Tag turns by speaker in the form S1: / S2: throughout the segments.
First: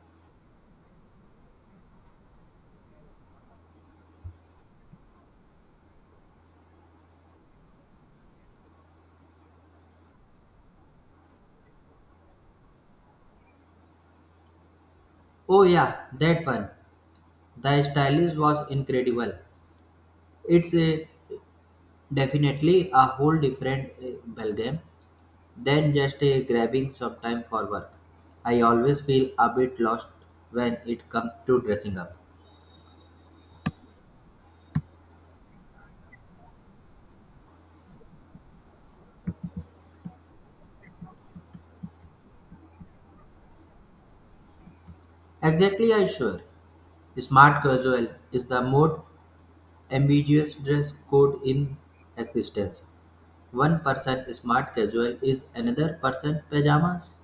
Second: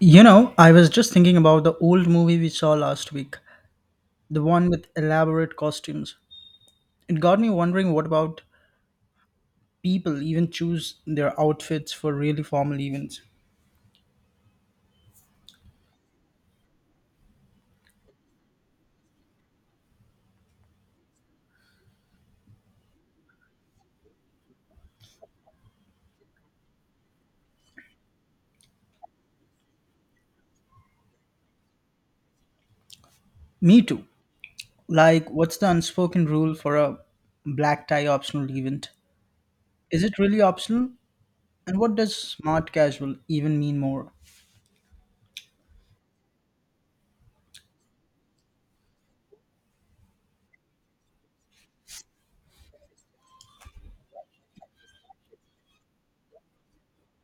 S1: You know, I was just thinking about the old movie we saw last week, the one with elaborate costumes. It got me wondering what about people even choose their outfits for really formal events.
S2: Oh yeah, that one. The stylist was incredible. It's a, definitely a whole different ballgame than just a grabbing some time for work. I always feel a bit lost when it comes to dressing up.
S1: Me too. Like, what's the unspoken rule for a black tie optional event? Is it really optional? And what does smart casual even mean more?
S2: Exactly, I sure. Smart casual is the most ambiguous dress code in existence. One person smart casual is another person pajamas.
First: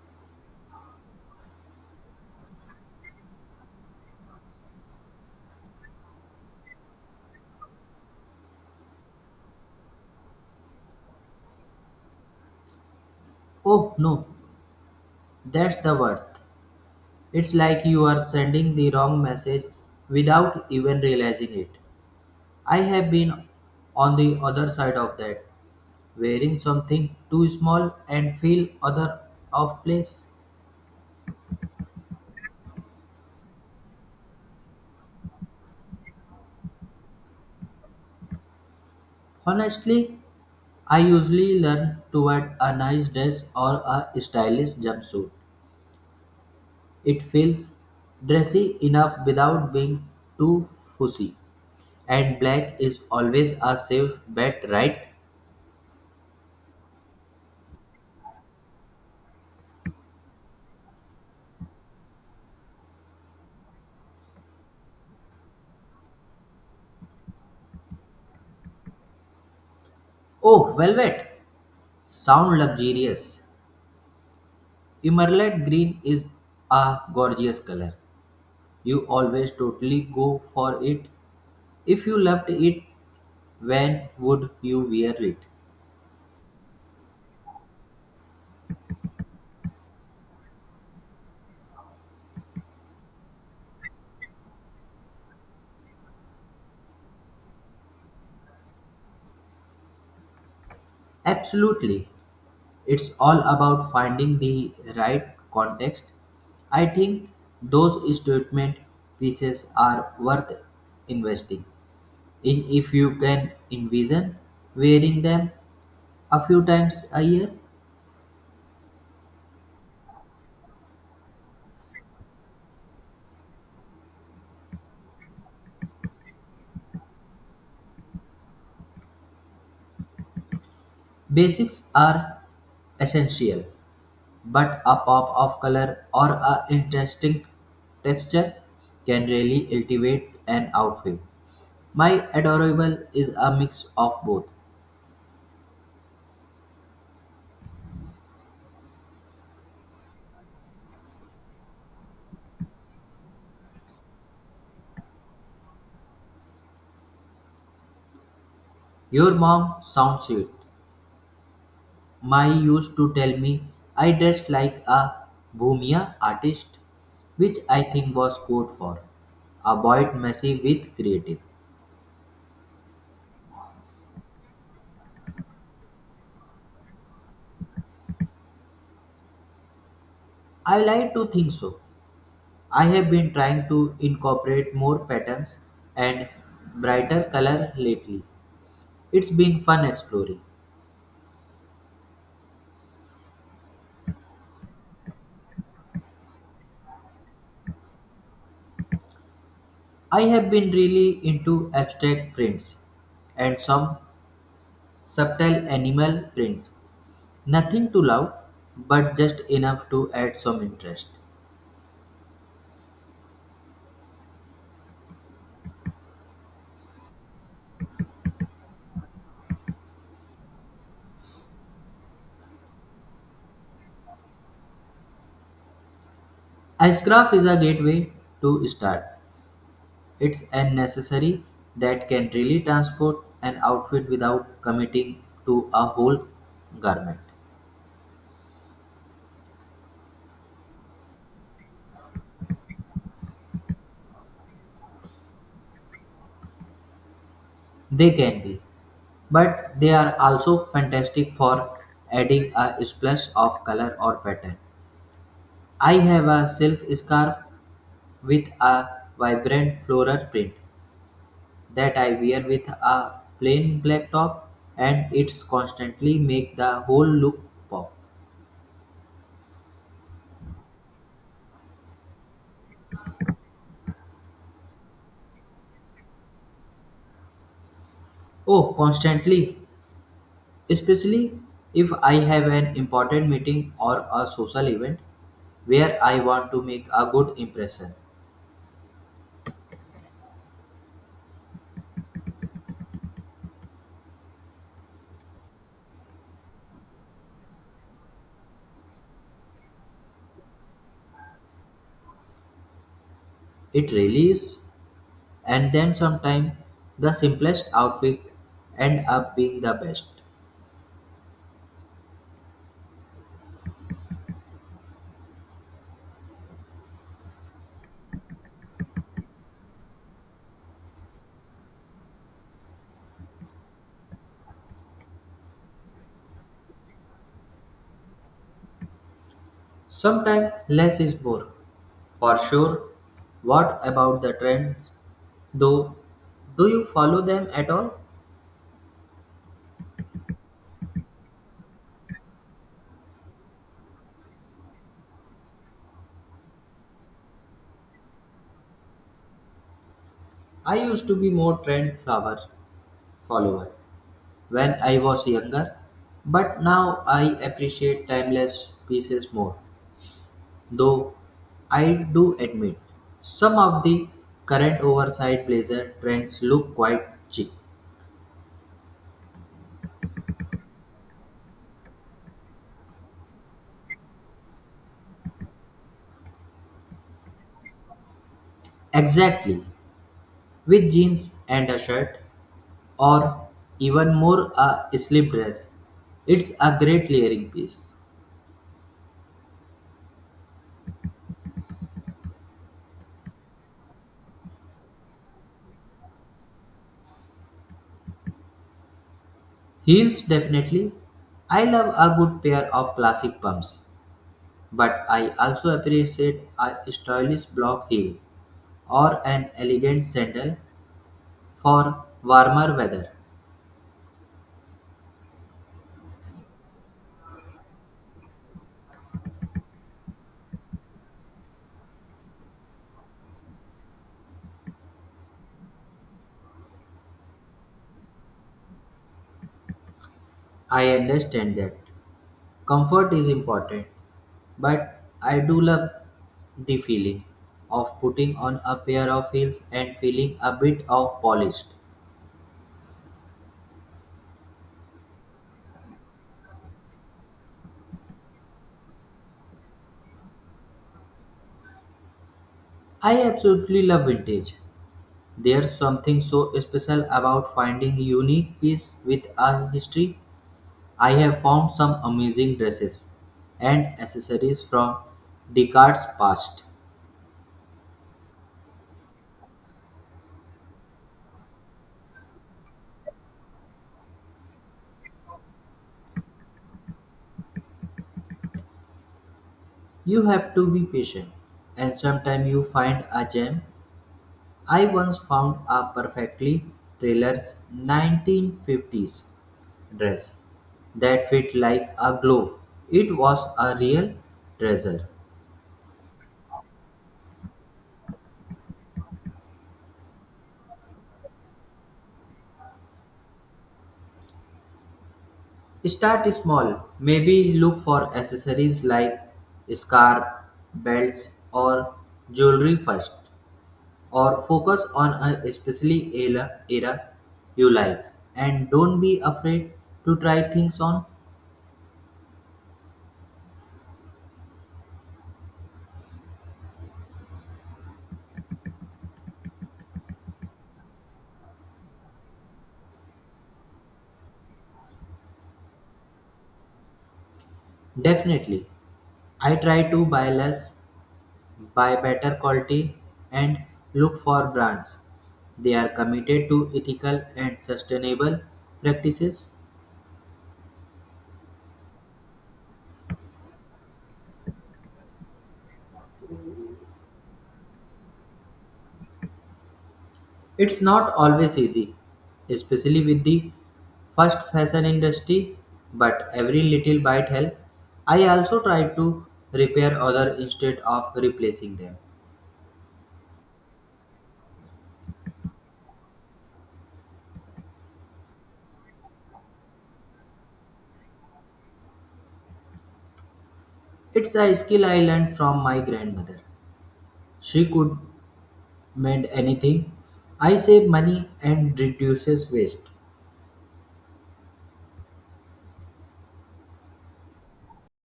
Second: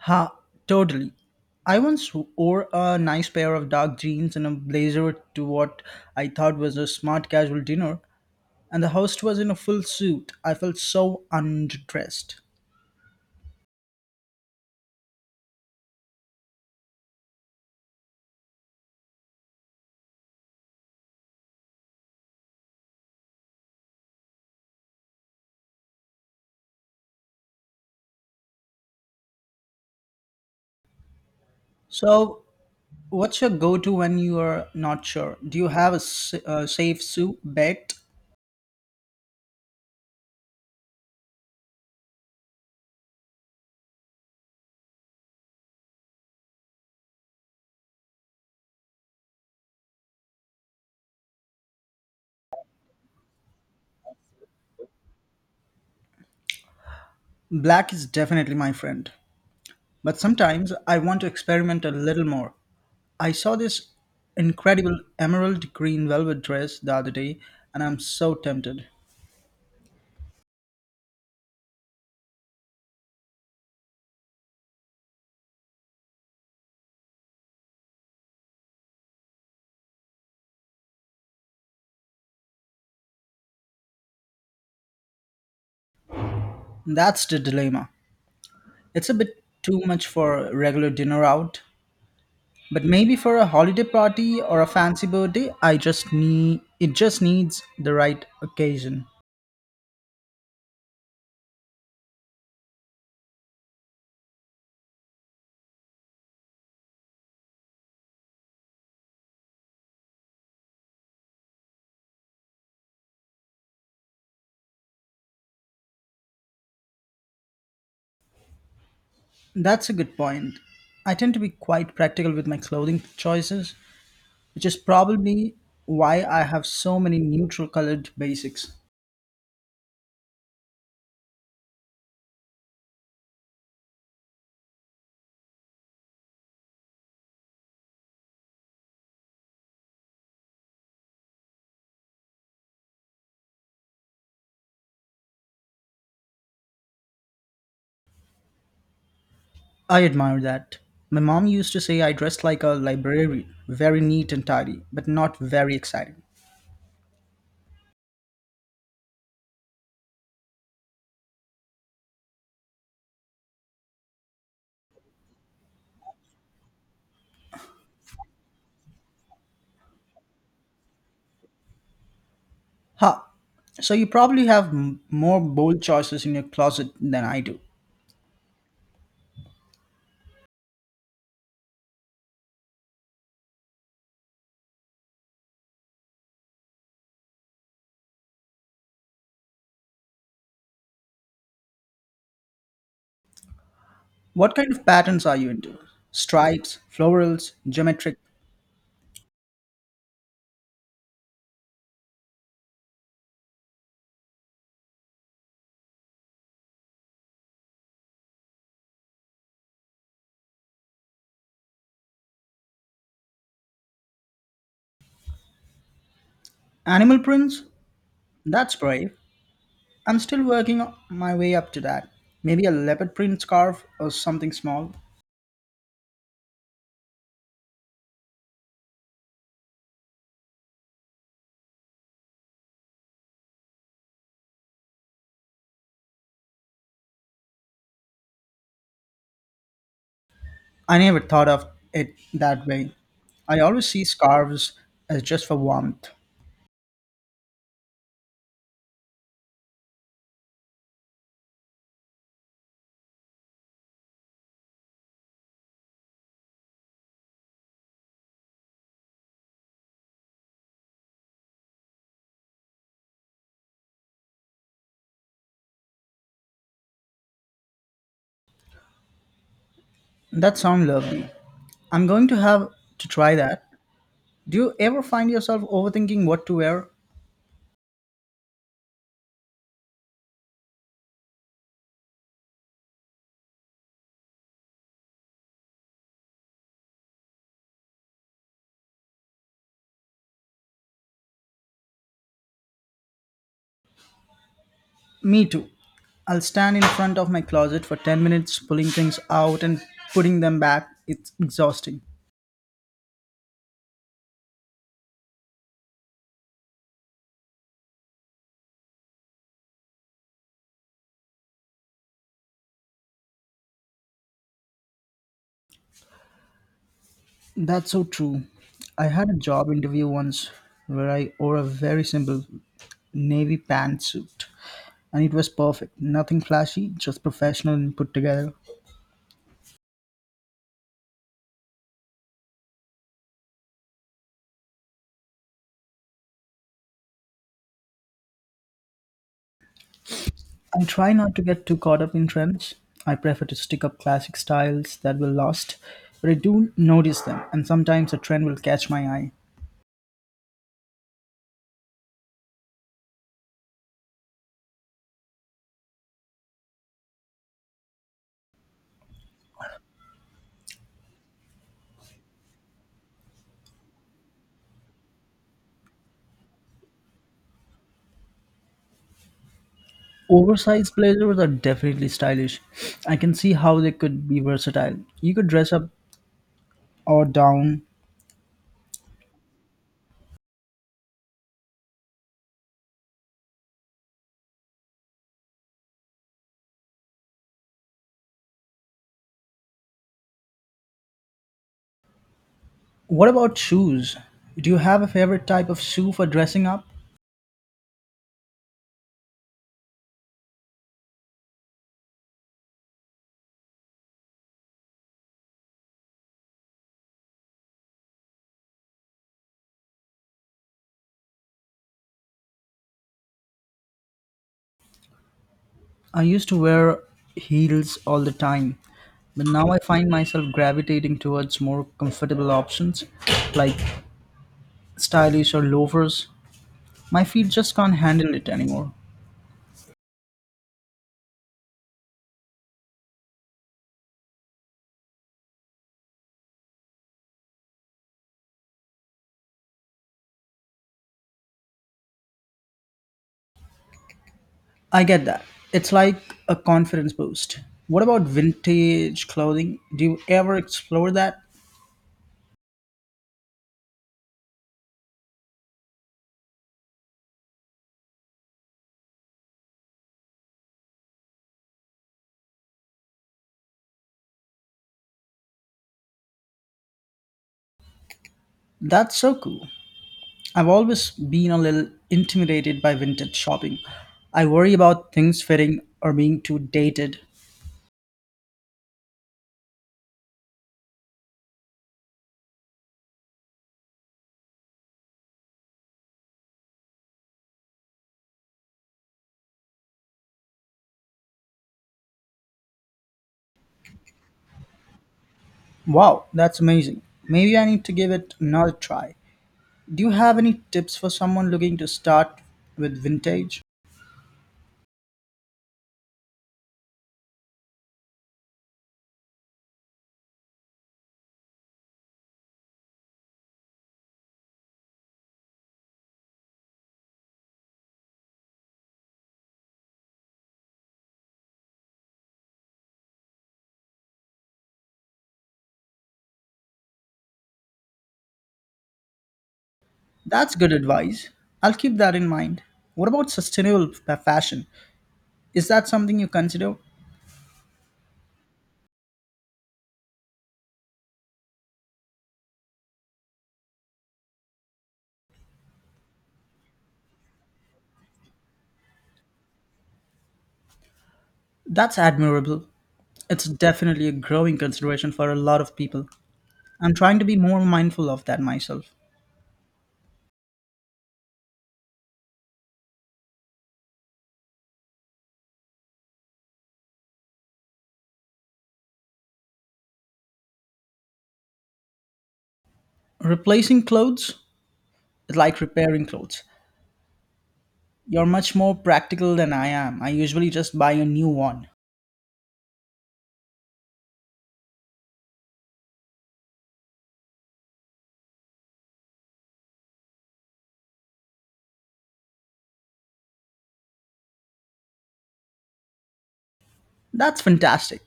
S1: Ha, totally. I once wore a nice pair of dark jeans and a blazer to what I thought was a smart casual dinner, and the host was in a full suit. I felt so underdressed.
S2: Oh no, that's the word. It's like you are sending the wrong message without even realizing it. I have been on the other side of that, wearing something too small and feel other of place.
S1: So, what's your go-to when you are not sure? Do you have a, a safe suit bet?
S2: Honestly, I usually learn toward a nice dress or a stylish jumpsuit. It feels dressy enough without being too fussy. And black is always a safe bet, right?
S1: Black is definitely my friend, but sometimes I want to experiment a little more. I saw this incredible emerald green velvet dress the other day, and I'm so tempted.
S2: Oh, velvet! Sound luxurious. Emerald green is a gorgeous color. You always totally go for it. If you loved it, when would you wear it?
S1: That's the dilemma. It's a bit too much for regular dinner out, but maybe for a holiday party or a fancy birthday, I just need it just needs the right occasion.
S2: Absolutely. It's all about finding the right context. I think those statement pieces are worth investing in if you can envision wearing them a few times a year.
S1: That's a good point. I tend to be quite practical with my clothing choices, which is probably why I have so many neutral colored basics.
S2: Basics are essential, but a pop of color or a interesting texture can really elevate an outfit. My adorable is a mix of both.
S1: I admire that. My mom used to say I dressed like a librarian, very neat and tidy, but not very exciting.
S2: Your mom sounds sweet. My used to tell me I dressed like a bohemia artist, which I think was code for avoid messy with creative.
S1: Ha! So you probably have more bold choices in your closet than I do.
S2: I like to think so. I have been trying to incorporate more patterns and brighter color lately. It's been fun exploring.
S1: What kind of patterns are you into? Stripes, florals, geometric,
S2: I have been really into abstract prints and some subtle animal prints. Nothing too loud, but just enough to add some interest.
S1: animal prints? That's brave. I'm still working my way up to that. Maybe a leopard print scarf or something small.
S2: As craft is a gateway to start. It's a necessary that can really transport an outfit without committing to a whole garment.
S1: I never thought of it that way. I always see scarves as just for warmth.
S2: They can be, but they are also fantastic for adding a splash of color or pattern. I have a silk scarf with a vibrant floral print that I wear with a plain black top, and it's constantly make the whole look pop.
S1: That sounds lovely. I'm going to have to try that. Do you ever find yourself overthinking what to wear?
S2: Oh, constantly, especially if I have an important meeting or a social event where I want to make a good impression.
S1: Me too. I'll stand in front of my closet for 10 minutes, pulling things out and putting them back. It's exhausting.
S2: It really is. And then sometimes the simplest outfit end up being the best.
S1: That's so true. I had a job interview once where I wore a very simple navy pantsuit, and it was perfect. Nothing flashy, just professional and put together.
S2: Sometimes less is more. For sure. What about the trends, though? Do you follow them at all?
S1: I try not to get too caught up in trends. I prefer to stick up classic styles that will last, but I do notice them, and sometimes a trend will catch my eye.
S2: I used to be more trend flower follower when I was younger, but now I appreciate timeless pieces more. Though I do admit some of the current oversized blazer trends look quite cheap.
S1: Oversized blazers are definitely stylish. I can see how they could be versatile. You could dress up or down.
S2: Exactly, with jeans and a shirt, or even more a sleeve dress. It's a great layering piece.
S1: What about shoes? Do you have a favorite type of shoe for dressing up?
S2: Heels, definitely. I love a good pair of classic pumps, but I also appreciate a stylish block heel or an elegant sandal for warmer weather.
S1: I used to wear heels all the time, but now I find myself gravitating towards more comfortable options like stylish or loafers. My feet just can't handle it anymore.
S2: I understand that comfort is important, but I do love the feeling of putting on a pair of heels and feeling a bit of polished.
S1: I get that. It's like a confidence boost. What about vintage clothing? Do you ever explore that?
S2: I absolutely love vintage. There's something so special about finding unique piece with a history. I have found some amazing dresses and accessories from Descartes' past.
S1: That's so cool. I've always been a little intimidated by vintage shopping. I worry about things fitting or being too dated.
S2: You have to be patient, and sometimes you find a gem. I once found a perfectly tailored 1950s dress that fit like a glove. It was a real treasure.
S1: Wow, that's amazing. Maybe I need to give it another try. Do you have any tips for someone looking to start with vintage?
S2: Start small. Maybe look for accessories like scarf, belts, or jewelry first, or focus on a specific era you like, and don't be afraid to try things on.
S1: That's good advice. I'll keep that in mind. What about sustainable fashion? Is that something you consider?
S2: Definitely, I try to buy less, buy better quality, and look for brands they are committed to ethical and sustainable practices.
S1: That's admirable. It's definitely a growing consideration for a lot of people. I'm trying to be more mindful of that myself.
S2: It's not always easy, especially with the first fashion industry, but every little bite helps. I also try to repair other instead of replacing them.
S1: Replacing clothes is like repairing clothes. You're much more practical than I am. I usually just buy a new one.
S2: It's a skill I learned from my grandmother. She could mend anything. I save money and reduces waste.
S1: That's fantastic.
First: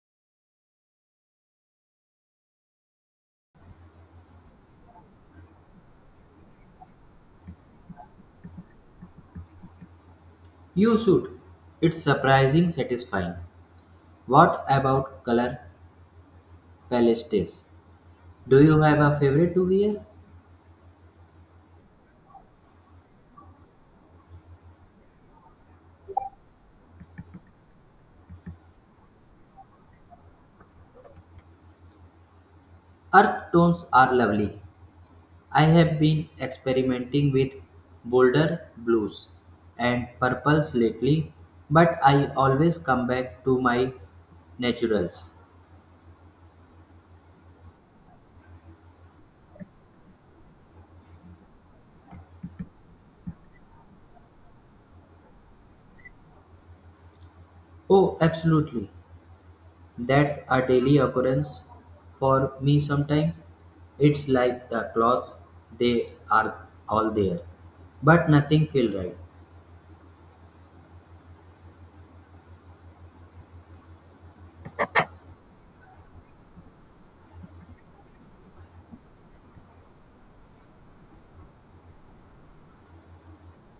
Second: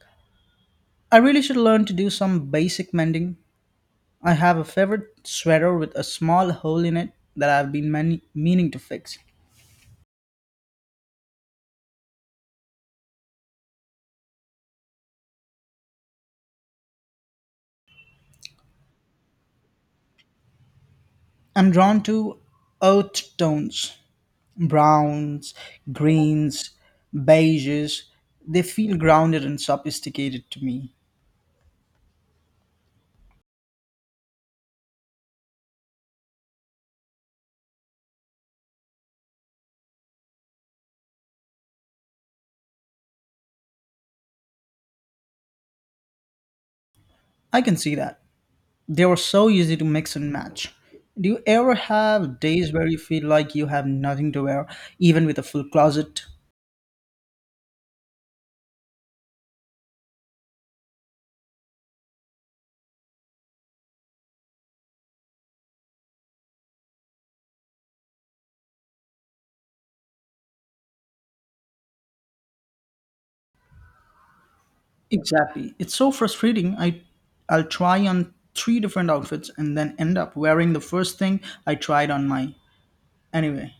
S1: I really should learn to do some basic mending. I have a favorite sweater with a small hole in it that I've been meaning to fix.
S2: You should. It's surprising satisfying. What about color palettes? Do you have a favorite to wear?
S1: I'm drawn to earth tones, browns, greens, beiges. They feel grounded and sophisticated to me.
S2: Earth tones are lovely. I have been experimenting with bolder blues and purples lately, but I always come back to my naturals.
S1: I can see that. They were so easy to mix and match. Do you ever have days where you feel like you have nothing to wear, even with a full closet?
S2: Oh, absolutely. That's a daily occurrence for me sometimes. It's like the clothes, they are all there, but nothing feels right.
S1: Exactly. It's so frustrating. I'll try on three different outfits and then end up wearing the first thing I tried on my anyway.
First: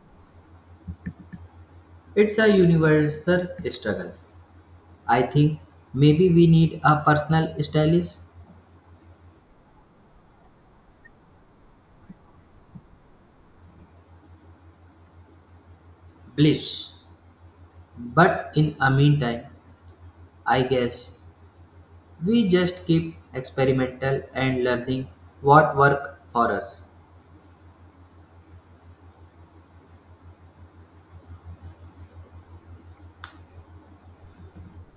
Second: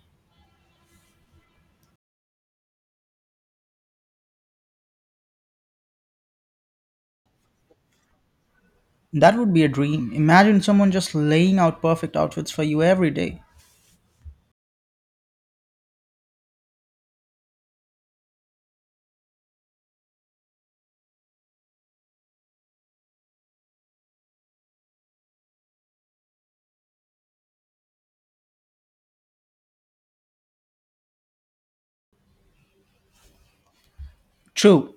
S2: It's a universal struggle. I think maybe we need a personal stylist,
S1: That would be a dream. Imagine someone just laying out perfect outfits for you every day.
S2: bliss. But in a meantime, I guess we just keep experimental and learning what work for us.
S1: True.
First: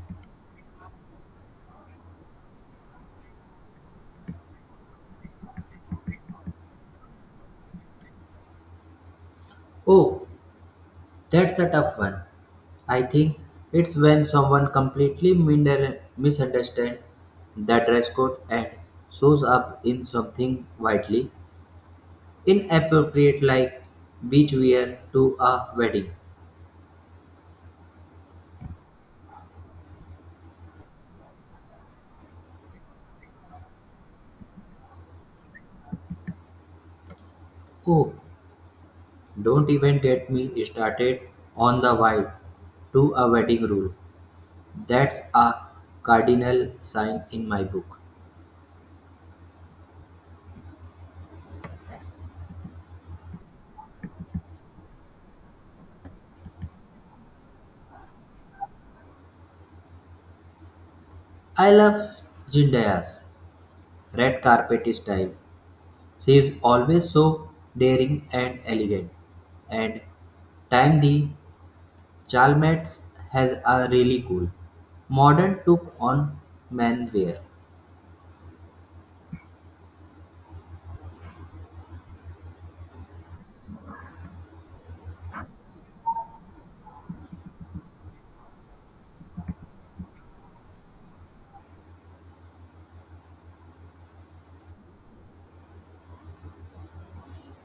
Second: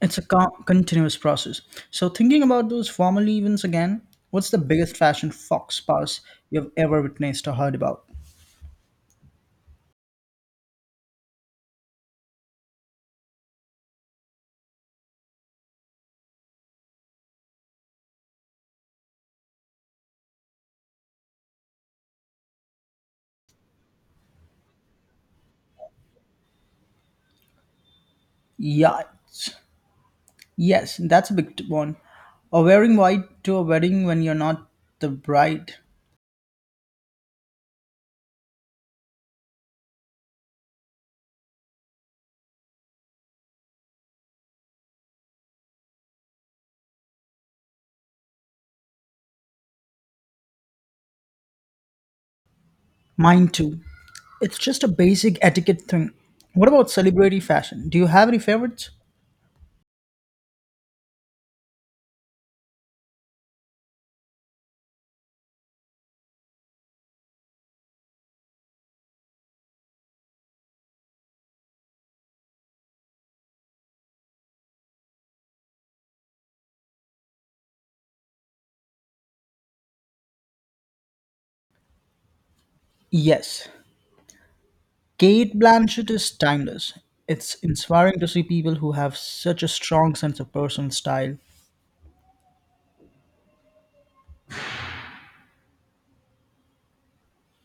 S1: It's a continuous process. So, thinking about those formal events again, what's the biggest fashion fox pass you've ever witnessed or heard about?
S2: Oh, that's a tough one. I think it's when someone completely misunderstands the dress code and shows up in something widely inappropriate like beach wear to a wedding.
S1: Yeah, Yes, that's a big one. Or wearing white to a wedding when you're not the bride.
S2: Oh, don't even get me started on the vibe to a wedding rule. That's a cardinal sign in my book.
S1: Mine too. It's just a basic etiquette thing. What about celebrity fashion? Do you have any favorites?
S2: I love Zendaya's red carpet style. She is always so daring and elegant, and time the Chalmers has a really cool, modern took on manware.
S1: Yes. Kate Blanchett is timeless. It's inspiring to see people who have such a strong sense of personal style.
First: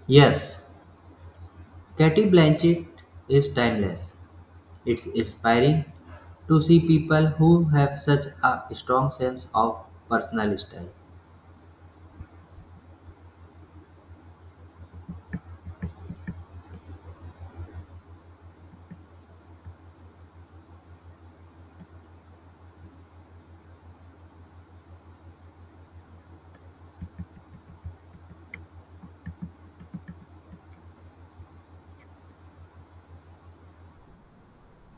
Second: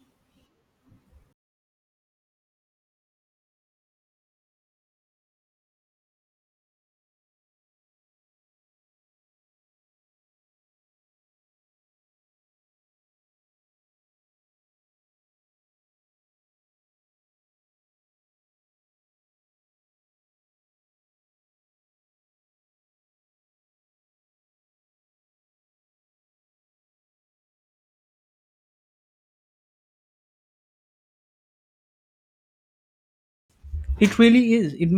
S2: Yes, Katie Blanchett is timeless. It's inspiring to see people who have such a strong sense of personal style.
S1: It really is. It